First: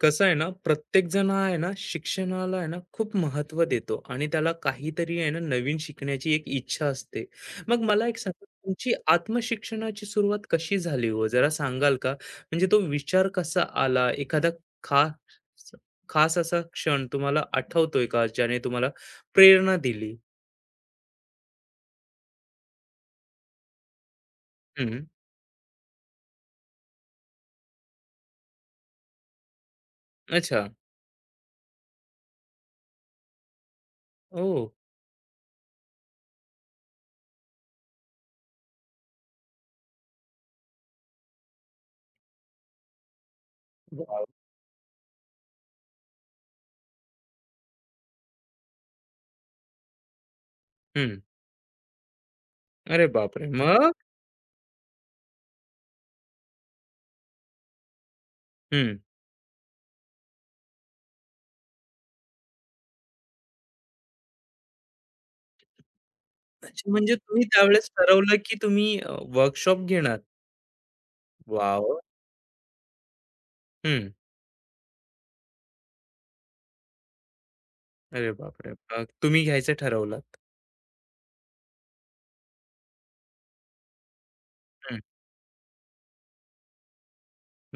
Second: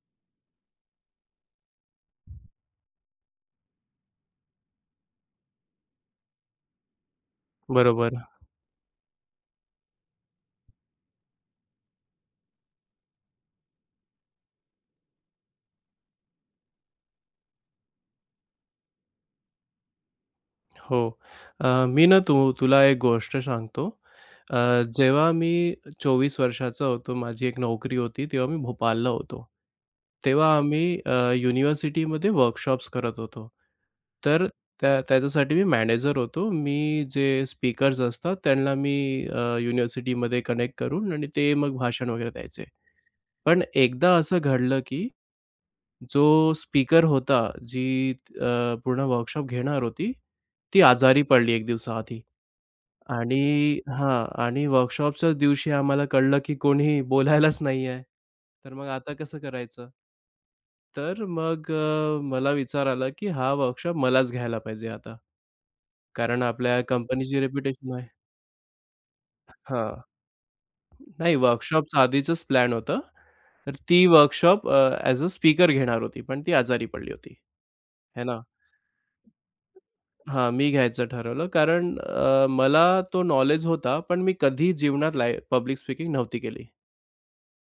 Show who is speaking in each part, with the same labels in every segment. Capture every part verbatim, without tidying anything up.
Speaker 1: कसं आहे ना, प्रत्येक जण हा आहे ना शिक्षणाला आहे ना खूप महत्त्व देतो आणि त्याला काहीतरी आहे ना नवीन शिकण्याची एक इच्छा असते. मग मला एक
Speaker 2: बरोबर.
Speaker 1: सांगा, तुमची आत्मशिक्षणाची सुरुवात कशी झाली हो? जरा सांगाल का? म्हणजे तो विचार कसा आला? एखादा खास खास असा क्षण तुम्हाला आठवतोय का, ज्याने तुम्हाला प्रेरणा दिली?
Speaker 2: हो. अ, मी ना तू तुला एक गोष्ट सांगतो. अ,
Speaker 1: हं.
Speaker 2: जेव्हा मी चोवीस वर्षाचा होतो, माझी एक नोकरी होती, तेव्हा मी भोपाळला होतो. तेव्हा
Speaker 1: अच्छा.
Speaker 2: आम्ही अ, युनिव्हर्सिटीमध्ये वर्कशॉप्स करत होतो. तर
Speaker 1: ओह!
Speaker 2: त्या त्याच्यासाठी मी मॅनेजर होतो. मी जे स्पीकर्स असतात, त्यांना मी अ, युनिव्हर्सिटीमध्ये कनेक्ट करून आणि ते मग भाषण वगैरे द्यायचे. पण एकदा
Speaker 1: वॉव!
Speaker 2: असं घडलं की जो स्पीकर होता, जी अ, पूर्ण वर्कशॉप घेणार होती, ती
Speaker 1: हं.
Speaker 2: आजारी पडली एक दिवसाआधी
Speaker 1: अरे बापरे!
Speaker 2: आणि
Speaker 1: मग?
Speaker 2: हां आणि वर्कशॉपच्याच दिवशी आम्हाला कळलं, की कोणी बोलायलाच नाही आहे. तर मग
Speaker 1: हं.
Speaker 2: आता कसं करायचं? तर मग अ, मला विचार आला, की हा वर्कशॉप मलाच घ्यायला पाहिजे आता. कारण आपल्या
Speaker 1: अच्छा, म्हणजे
Speaker 2: कंपनीची
Speaker 1: तुम्ही त्यावेळेस
Speaker 2: रेप्युटेशन आहे
Speaker 1: ठरवलं की तुम्ही वर्कशॉप
Speaker 2: हां.
Speaker 1: घेणार.
Speaker 2: नाही
Speaker 1: वॉव!
Speaker 2: वर्कशॉपचं आधीचंच प्लॅन होतं. तर ती
Speaker 1: हं.
Speaker 2: वर्कशॉप ॲज अ स्पीकर घेणार होती, पण ती आजारी पडली होती. है
Speaker 1: अरे
Speaker 2: ना?
Speaker 1: बापरे! अ, तुम्ही घ्यायचं ठरवलं.
Speaker 2: हां, मी घ्यायचं ठरवलं कारण अ, मला तो नॉलेज होता, पण मी कधी
Speaker 1: हं.
Speaker 2: जीवनात लाय पब्लिक स्पीकिंग नव्हती केली.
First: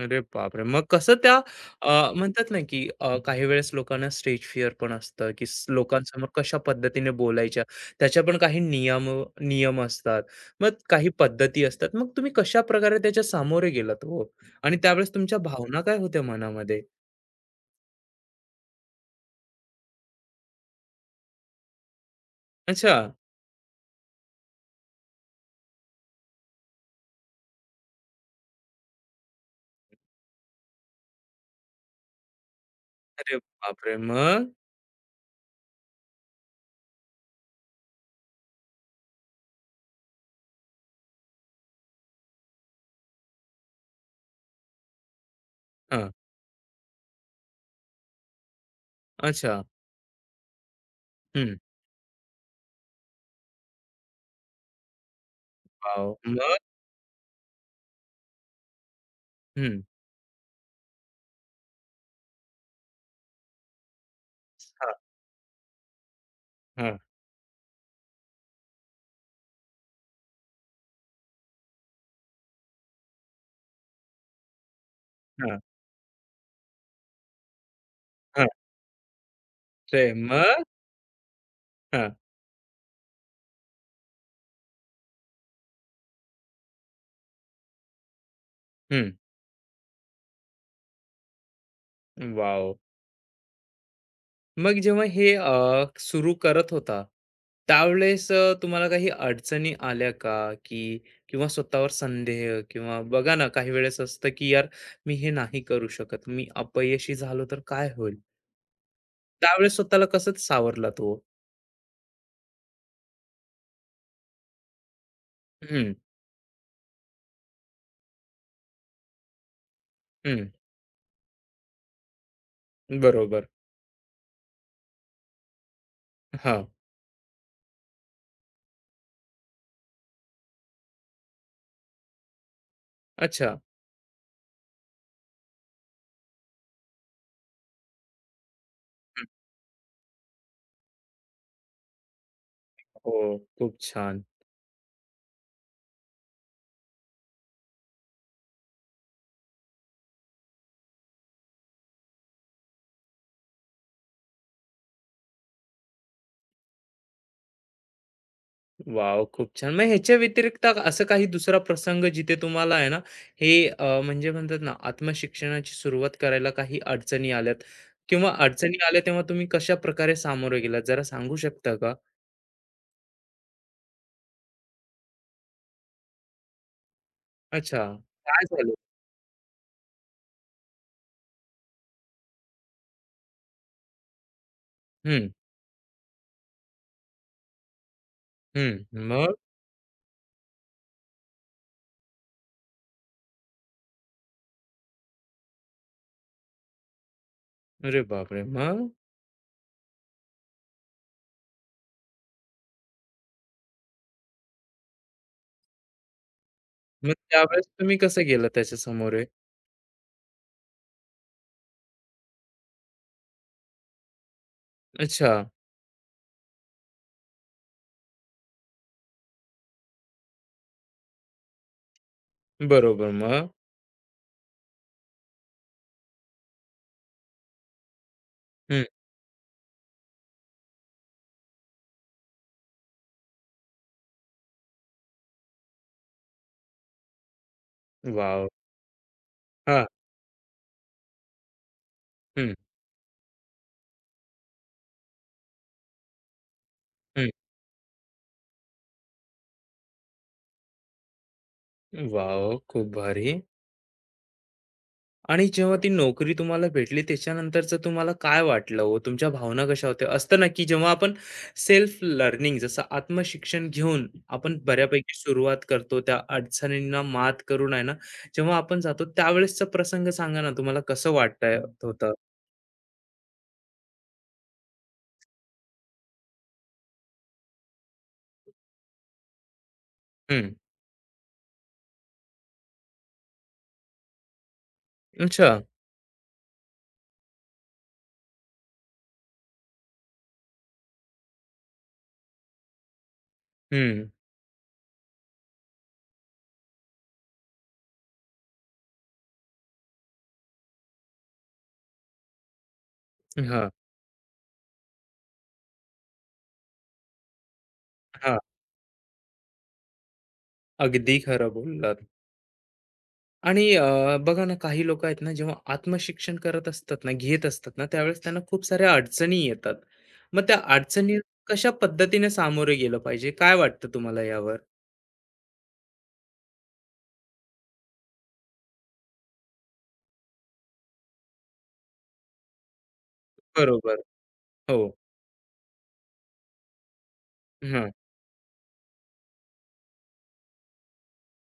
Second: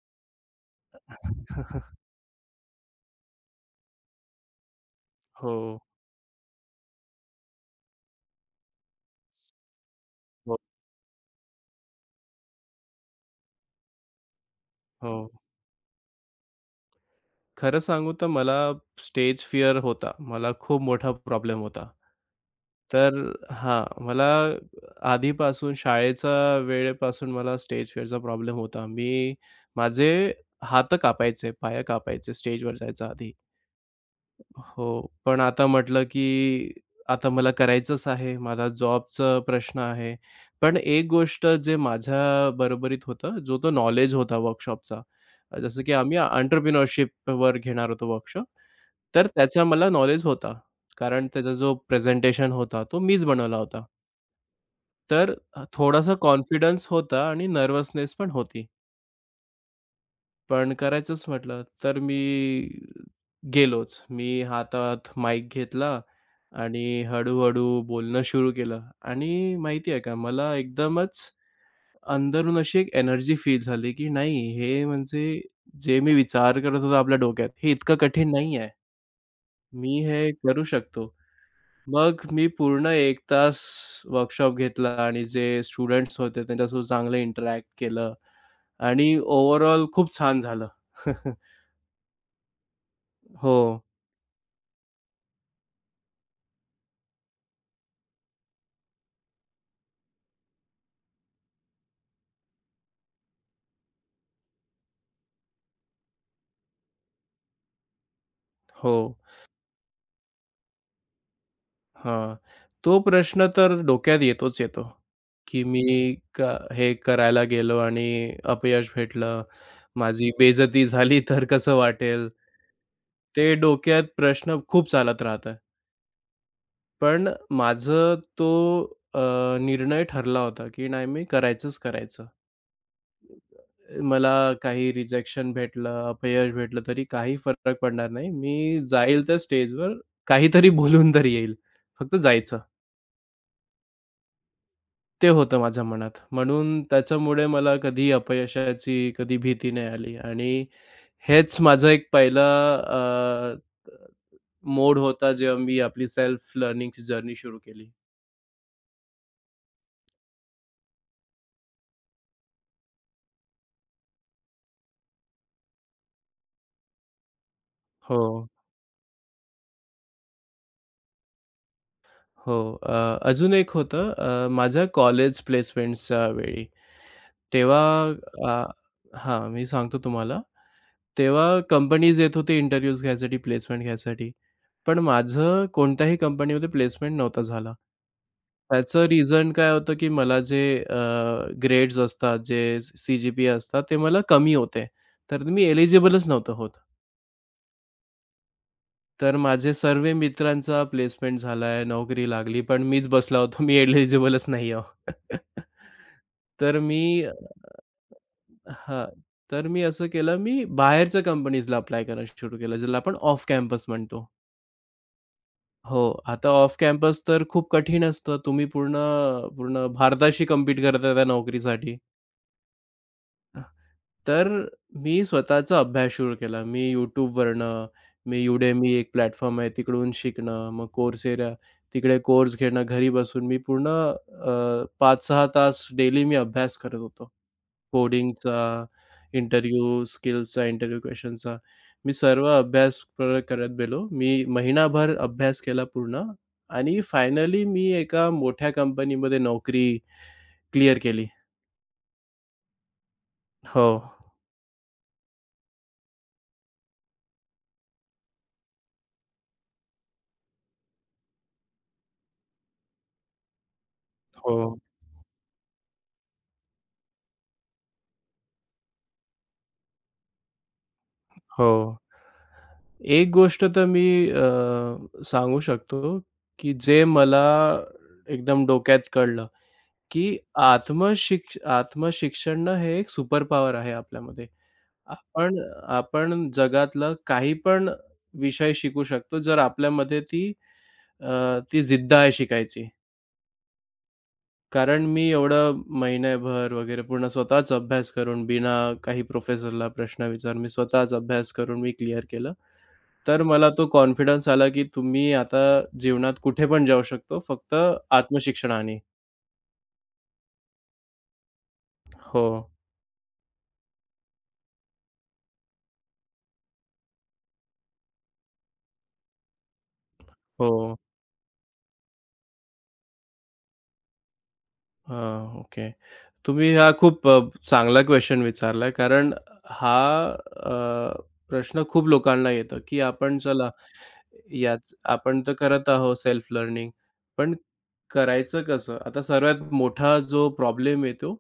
Speaker 1: अरे बापरे! मग कसं त्या अ, म्हणतात ना, की अ, हं. काही वेळेस लोकांना स्टेज फिअर पण असतं, की
Speaker 2: हो,
Speaker 1: स हं. लोकांसमोर कशा पद्धतीने बोलायच्या, त्याच्या पण काही नियम नियम असतात.
Speaker 2: हो,
Speaker 1: मग काही पद्धती असतात. मग तुम्ही कशाप्रकारे त्याच्या सामोरे गेलात हो? आणि त्यावेळेस
Speaker 2: हो.
Speaker 1: तुमच्या भावना काय होत्या मनामध्ये?
Speaker 2: खरं सांगू तर मला स्टेज फिअर होता. मला खूप मोठा प्रॉब्लेम होता.
Speaker 1: अच्छा.
Speaker 2: तर हां, मला आधीपासून शाळेच्या वेळेपासून मला स्टेज फिअरचा प्रॉब्लेम होता. मी माझे हात कापायचे, पाय कापायचे स्टेजवर जायच्या आधी.
Speaker 1: अरे बापरे! मग?
Speaker 2: हो, पण आता म्हटलं, की आता मला करायचंच आहे. माझा जॉबचा प्रश्न आहे. पण एक गोष्ट जे माझ्या बरोबरीत होतं, जो तो नॉलेज होता वर्कशॉपचा. अ, जसं की
Speaker 1: हां.
Speaker 2: आम्ही एंटरप्रेन्योरशिपवर घेणार होतो वर्कशॉप. तर
Speaker 1: अच्छा.
Speaker 2: त्याचा मला नॉलेज होता. कारण त्याचा
Speaker 1: हं.
Speaker 2: जो प्रेझेंटेशन होता, तो मीच बनवला होता. तर अ, थोडासा
Speaker 1: वॉव! मग?
Speaker 2: कॉन्फिडन्स होता आणि नर्व्हसनेस पण होती.
Speaker 1: हं.
Speaker 2: पण करायचंच म्हटलं, तर मी गेलोच. मी
Speaker 1: हां,
Speaker 2: हातात माईक घेतला
Speaker 1: हां,
Speaker 2: आणि हळू-हळू बोलणं सुरू केलं आणि माहिती आहे का, मला एकदमच अंदरून अशी एक एनर्जी फील झाली, की नाही हे म्हणजे
Speaker 1: हां,
Speaker 2: जे मी विचार करत होतो आपल्या डोक्यात, हे इतकं कठीण
Speaker 1: हां.
Speaker 2: नाही आहे. मी
Speaker 1: ते
Speaker 2: हे करू
Speaker 1: मग?
Speaker 2: शकतो.
Speaker 1: हां.
Speaker 2: मग मी पूर्ण एक तास वर्कशॉप घेतला आणि जे स्टुडंट्स होते त्यांच्यासोबत चांगलं इंटरॅक्ट केलं
Speaker 1: हं.
Speaker 2: आणि ओव्हरऑल खूप छान झालं.
Speaker 1: वॉव!
Speaker 2: हो.
Speaker 1: मग जेव्हा हे सुरू करत होता, त्यावेळेस अ, तुम्हाला काही अडचणी आल्या का? की किंवा स्वतःवर संदेह, किंवा बघा ना, काही वेळेस असतं की यार, मी हे नाही करू शकत. मी अपयशी झालो तर काय होईल?
Speaker 2: हो.
Speaker 1: त्यावेळेस स्वतःला कसं सावरला तो?
Speaker 2: हां. तो प्रश्न तर डोक्यात येतोच येतो, की मी
Speaker 1: हं,
Speaker 2: का हे करायला गेलो आणि अपयश भेटलं, माझी
Speaker 1: हं.
Speaker 2: बेइज्जती झाली तर कसं वाटेल?
Speaker 1: बरोबर.
Speaker 2: ते डोक्यात प्रश्न खूप चालत राहतात.
Speaker 1: हां.
Speaker 2: पण माझं तो अ, निर्णय ठरला होता, की नाही मी करायचंच करायचं.
Speaker 1: अच्छा.
Speaker 2: मला काही रिजेक्शन भेटलं, अपयश भेटलं तरी काही फरक पडणार नाही. मी
Speaker 1: हं.
Speaker 2: जाईल त्या स्टेजवर काहीतरी बोलून तरी येईल. फक्त जायचं.
Speaker 1: हो, खूप छान.
Speaker 2: ते होतं माझ्या मनात. म्हणून त्याच्यामुळे मला कधी अपयशाची कधी भीती नाही आली आणि हेच माझा एक पहिला अ, मोड होता जेव्हा मी आपली सेल्फ लर्निंगची जर्नी सुरू केली.
Speaker 1: वाव, खूप छान. मग ह्याच्या व्यतिरिक्त असा काही दुसरा प्रसंग, जिथे तुम्हाला आहे ना, हे अ, म्हणजे म्हणतात ना, आत्मशिक्षणाची सुरुवात करायला काही अडचणी आल्यात
Speaker 2: हो,
Speaker 1: किंवा अडचणी आल्या, तेव्हा तुम्ही कशाप्रकारे सामोरे गेलात जरा सांगू शकता का?
Speaker 2: हो. अ, अजून एक होतं अ, माझ्या कॉलेज प्लेसमेंट्सच्या वेळी. तेव्हा
Speaker 1: अच्छा. काय
Speaker 2: अ,
Speaker 1: झालं?
Speaker 2: हां, मी सांगतो तुम्हाला. तेव्हा कंपनीज येत होते इंटरव्ह्यूज घ्यायसाठी, प्लेसमेंट घ्यायसाठी. पण
Speaker 1: हं,
Speaker 2: माझं कोणत्याही कंपनीमध्ये प्लेसमेंट नव्हता झाला.
Speaker 1: हं.
Speaker 2: त्याचं
Speaker 1: मग?
Speaker 2: रिझन काय होतं, की मला जे अ, ग्रेड्स असतात, जे सी-जी-पी असतात, ते मला कमी होते. तर मी एलिजिबलच नव्हतं होत.
Speaker 1: अरे बापरे! मग?
Speaker 2: तर माझे सर्व मित्रांचा प्लेसमेंट झालाय, नोकरी लागली, पण मीच बसला होतो. मी एलिजिबलच नाही आहे. तर मी
Speaker 1: मग त्यावेळेस तुम्ही कसं गेलात त्याच्या
Speaker 2: हां.
Speaker 1: समोरे?
Speaker 2: तर मी असं केलं, मी बाहेरच्या कंपनीजला अप्लाय करायला सुरू केलं, ज्याला आपण ऑफ कॅम्पस म्हणतो.
Speaker 1: अच्छा.
Speaker 2: हो, आता ऑफ कॅम्पस तर खूप कठीण असतं. तुम्ही पूर्ण पूर्ण भारताशी कम्पीट करताय त्या नोकरीसाठी.
Speaker 1: बरोबर. मग?
Speaker 2: तर मी स्वतःचा अभ्यास सुरू केला. मी YouTubeवरनं, मी
Speaker 1: हं.
Speaker 2: Udemy एक प्लॅटफॉर्म आहे तिकडून शिकणं, मग Coursera तिकडे कोर्स घेणं घरी बसून. मी पूर्ण अ, पाच सहा तास डेली मी अभ्यास करत होतो.
Speaker 1: वॉव!
Speaker 2: कोडिंगचा
Speaker 1: हां.
Speaker 2: Interview स्किल्सचा, interview क्वेशनचा. मी सर्व
Speaker 1: हं,
Speaker 2: अभ्यास क करत गेलो. मी महिनाभर अभ्यास केला पूर्ण आणि
Speaker 1: हं.
Speaker 2: फायनली मी एका मोठ्या कंपनीमध्ये नोकरी क्लिअर केली.
Speaker 1: वॉव! खूप भारी.
Speaker 2: हो,
Speaker 1: आणि जेव्हा ती नोकरी तुम्हाला भेटली, त्याच्यानंतरचं तुम्हाला काय वाटलं हो? तुमच्या भावना कशा होत्या? असतं ना, की जेव्हा आपण सेल्फ लर्निंग जसं आत्मशिक्षण घेऊन आपण
Speaker 2: हो,
Speaker 1: बऱ्यापैकी सुरुवात करतो, त्या अडचणींना मात करून आहे ना, जेव्हा आपण जातो त्यावेळेसचा प्रसंग सांगा ना, तुम्हाला कसं
Speaker 2: हो.
Speaker 1: वाटत होतं?
Speaker 2: एक गोष्ट तर मी अ, सांगू शकतो, की जे मला एकदम डोक्यात कळलं, की
Speaker 1: हं.
Speaker 2: आत्मशिक्ष आत्मशिक्षण हे एक सुपर पॉवर आहे आपल्यामध्ये.
Speaker 1: अच्छा.
Speaker 2: आपण आपण जगातलं काही पण विषय शिकू शकतो, जर आपल्यामध्ये ती अ, ती जिद्द आहे शिकायची.
Speaker 1: हं.
Speaker 2: कारण मी एवढं महिनाभर वगैरे पूर्ण स्वतःच अभ्यास करून, बिना काही प्रोफेसरला प्रश्न विचारून, मी स्वतःच अभ्यास करून मी क्लिअर केलं. तर मला
Speaker 1: हां.
Speaker 2: तो कॉन्फिडन्स आला, की तुम्ही आता जीवनात कुठे पण जाऊ शकतो, फक्त
Speaker 1: हां.
Speaker 2: आत्मशिक्षणाने.
Speaker 1: अगदी खरं बोललात.
Speaker 2: हो,
Speaker 1: आणि अ, बघा ना, काही लोक आहेत ना, जेव्हा आत्मशिक्षण करत असतात ना, घेत असतात ना, त्यावेळेस त्यांना खूप साऱ्या अडचणी येतात. मग त्या
Speaker 2: हो.
Speaker 1: अडचणी कशा पद्धतीने सामोरे गेलं पाहिजे, काय वाटतं तुम्हाला यावर?
Speaker 2: हां, ओके. तुम्ही हा खूप अ, चांगला क्वेशन विचारलाय कारण हा अ, प्रश्न खूप लोकांना येतो, की आपण चला
Speaker 1: बरोबर. हो.
Speaker 2: याच आपण तर करत आहोत सेल्फ लर्निंग, पण
Speaker 1: हं,
Speaker 2: करायचं कसं? आता सर्वात मोठा जो प्रॉब्लेम येतो,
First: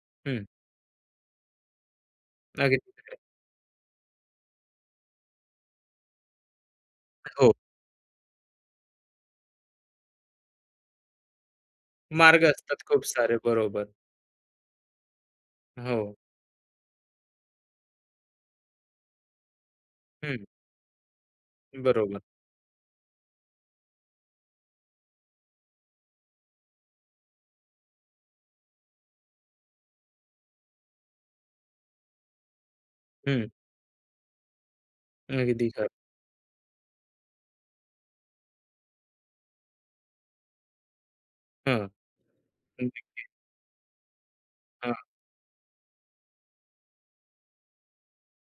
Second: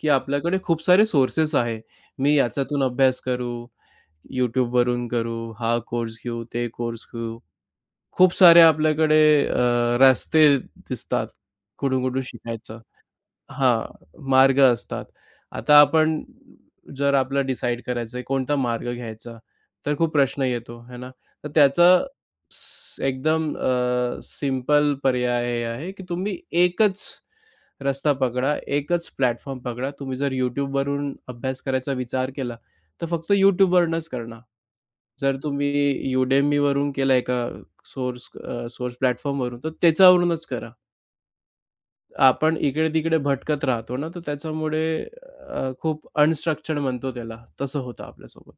Speaker 2: की
Speaker 1: हं,
Speaker 2: आपल्याकडे खूप सारे सोर्सेस आहे. मी याच्यातून
Speaker 1: अगदी खरं.
Speaker 2: अभ्यास करू, YouTubeवरून करू, हा कोर्स घेऊ, ते कोर्स घेऊ.
Speaker 1: हो.
Speaker 2: खूप सारे आपल्याकडे अ, रस्ते दिसतात कुठून-कुठून
Speaker 1: मार्ग
Speaker 2: शिकायचं.
Speaker 1: असतात खूप सारे,
Speaker 2: हां,
Speaker 1: बरोबर.
Speaker 2: मार्ग असतात. आता
Speaker 1: हो.
Speaker 2: आपण जर आपला डिसाईड करायचं आहे कोणता मार्ग घ्यायचा, तर खूप
Speaker 1: हं,
Speaker 2: प्रश्न येतो, है ना? तर त्याचं
Speaker 1: बरोबर.
Speaker 2: स एकदम सिंपल पर्याय हे आहे, की तुम्ही एकच रस्ता पकडा, एकच प्लॅटफॉर्म पकडा. तुम्ही जर YouTubeवरून अभ्यास करायचा विचार केला, तर फक्त
Speaker 1: हं,
Speaker 2: YouTubeवरूनच करणार. जर
Speaker 1: अगदी खरं.
Speaker 2: तुम्ही Udemyवरून केला एका सोर्स सोर्स प्लॅटफॉर्मवरून, तर त्याच्यावरूनच करा.
Speaker 1: हं,
Speaker 2: आपण इकडे-तिकडे भटकत राहतो ना, तर त्याच्यामुळे अ, खूप अनस्ट्रक्चर्ड म्हणतो त्याला, तसं होतं आपल्यासोबत.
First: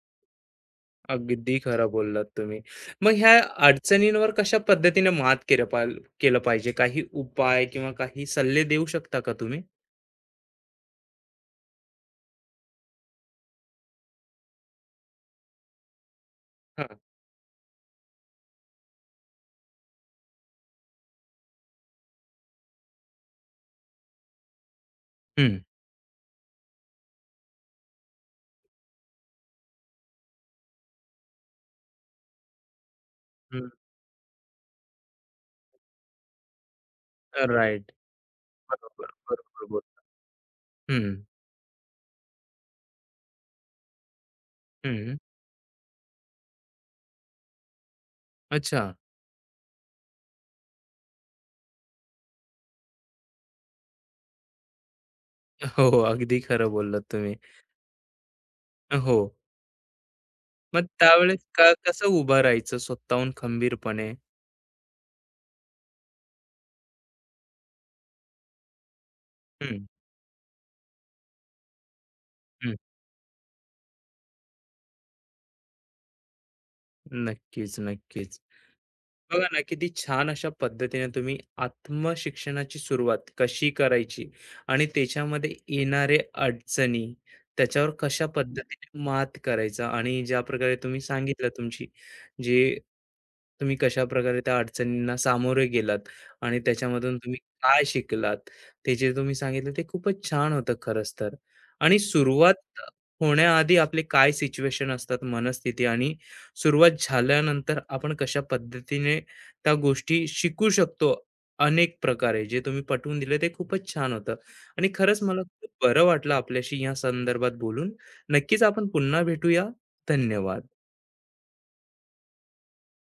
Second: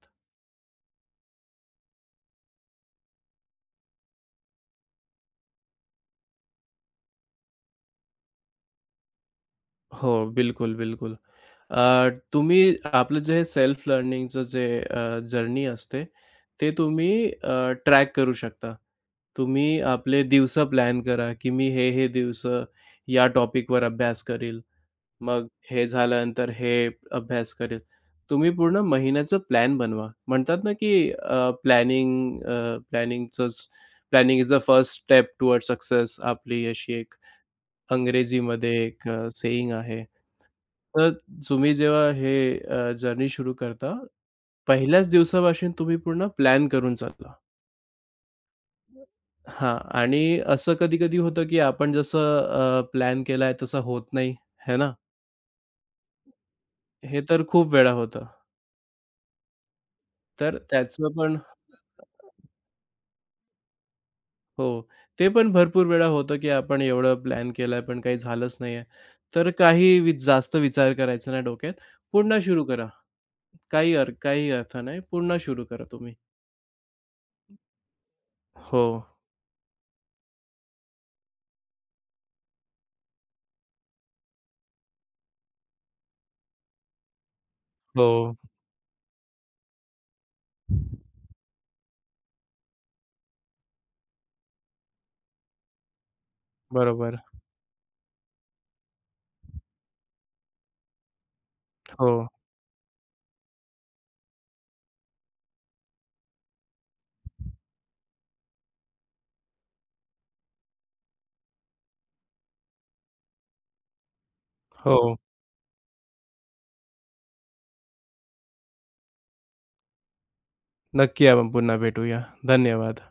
Speaker 1: अगदी खरं बोललात तुम्ही. मग ह्या अडचणींवर कशा पद्धतीने मात केलं पाल केलं पाहिजे? काही उपाय किंवा काही सल्ले देऊ शकता का तुम्ही?
Speaker 2: हो, बिलकुल, बिलकुल. अ, तुम्ही आपलं जे सेल्फ लर्निंगचं जे अ, जर्नी असते, ते
Speaker 1: हां.
Speaker 2: तुम्ही अ, ट्रॅक करू शकता. तुम्ही आपले दिवस प्लॅन करा, की मी हे, हे दिवस या टॉपिकवर अभ्यास करील. मग
Speaker 1: हं.
Speaker 2: हे झाल्यानंतर हे अभ्यास करेल. तुम्ही पूर्ण महिन्याचं प्लॅन बनवा. म्हणतात ना, की प्लॅनिंग प्लॅनिंगचंच
Speaker 1: हं.
Speaker 2: Planning is the first step toward success आपली अशी एक
Speaker 1: राइट.
Speaker 2: अंग्रेजीमध्ये
Speaker 1: बरोबर,
Speaker 2: एक
Speaker 1: बरोबर
Speaker 2: अ,
Speaker 1: बोल
Speaker 2: आहे.
Speaker 1: हं,
Speaker 2: तर तुम्ही जेव्हा हे जर्नी सुरू करता, पहिल्याच
Speaker 1: हं.
Speaker 2: दिवसापासून तुम्ही पूर्ण प्लॅन करून चाला.
Speaker 1: अच्छा.
Speaker 2: हां आणि असं कधी-कधी होतं, की आपण जसं प्लॅन केलाय तसं होत नाही, है ना?
Speaker 1: हो, हो. अगदी खरं बोललात
Speaker 2: हे
Speaker 1: तुम्ही.
Speaker 2: तर खूप वेळा होतं.
Speaker 1: हो.
Speaker 2: तर
Speaker 1: मग
Speaker 2: त्याचं पण
Speaker 1: त्यावेळेस का कसं उभं राहायचं स्वतःहून खंबीरपणे?
Speaker 2: हो. ते पण भरपूर वेळा होतं, की आपण एवढं प्लॅन केलाय पण काही झालंच नाहीये. तर
Speaker 1: हं,
Speaker 2: काही वि जास्त विचार करायचा नाही डोक्यात. पुन्हा सुरू
Speaker 1: हं.
Speaker 2: करा. काही अर काही अर्थ नाही. पुन्हा सुरू करा तुम्ही.
Speaker 1: नक्कीच, नक्कीच.
Speaker 2: हो,
Speaker 1: बघा ना, किती छान अशा पद्धतीने तुम्ही आत्मशिक्षणाची सुरुवात कशी करायची आणि त्याच्यामध्ये येणारे अडचणी त्याच्यावर
Speaker 2: हो.
Speaker 1: कशा पद्धतीने मात करायचा, आणि ज्या प्रकारे तुम्ही सांगितलं तुमची, जे तुम्ही कशा प्रकारे त्या अडचणींना सामोरे गेलात आणि त्याच्यामधून
Speaker 2: बरोबर.
Speaker 1: तुम्ही काय शिकलात, ते जे तुम्ही सांगितलं ते खूपच छान होतं खरंच तर. आणि
Speaker 2: हो,
Speaker 1: सुरुवात होण्याआधी आपले काय सिच्युएशन असतात, मनस्थिती, आणि सुरुवात झाल्यानंतर आपण कशा पद्धतीने त्या गोष्टी शिकू शकतो अनेक प्रकारे. जे तुम्ही पटवून दिले ते खूपच छान होतं आणि
Speaker 2: हो.
Speaker 1: खरंच मला खूप बरं वाटलं आपल्याशी या संदर्भात बोलून. नक्कीच आपण पुन्हा भेटूया. धन्यवाद.
Speaker 2: नक्की आपण पुन्हा भेटूया. धन्यवाद.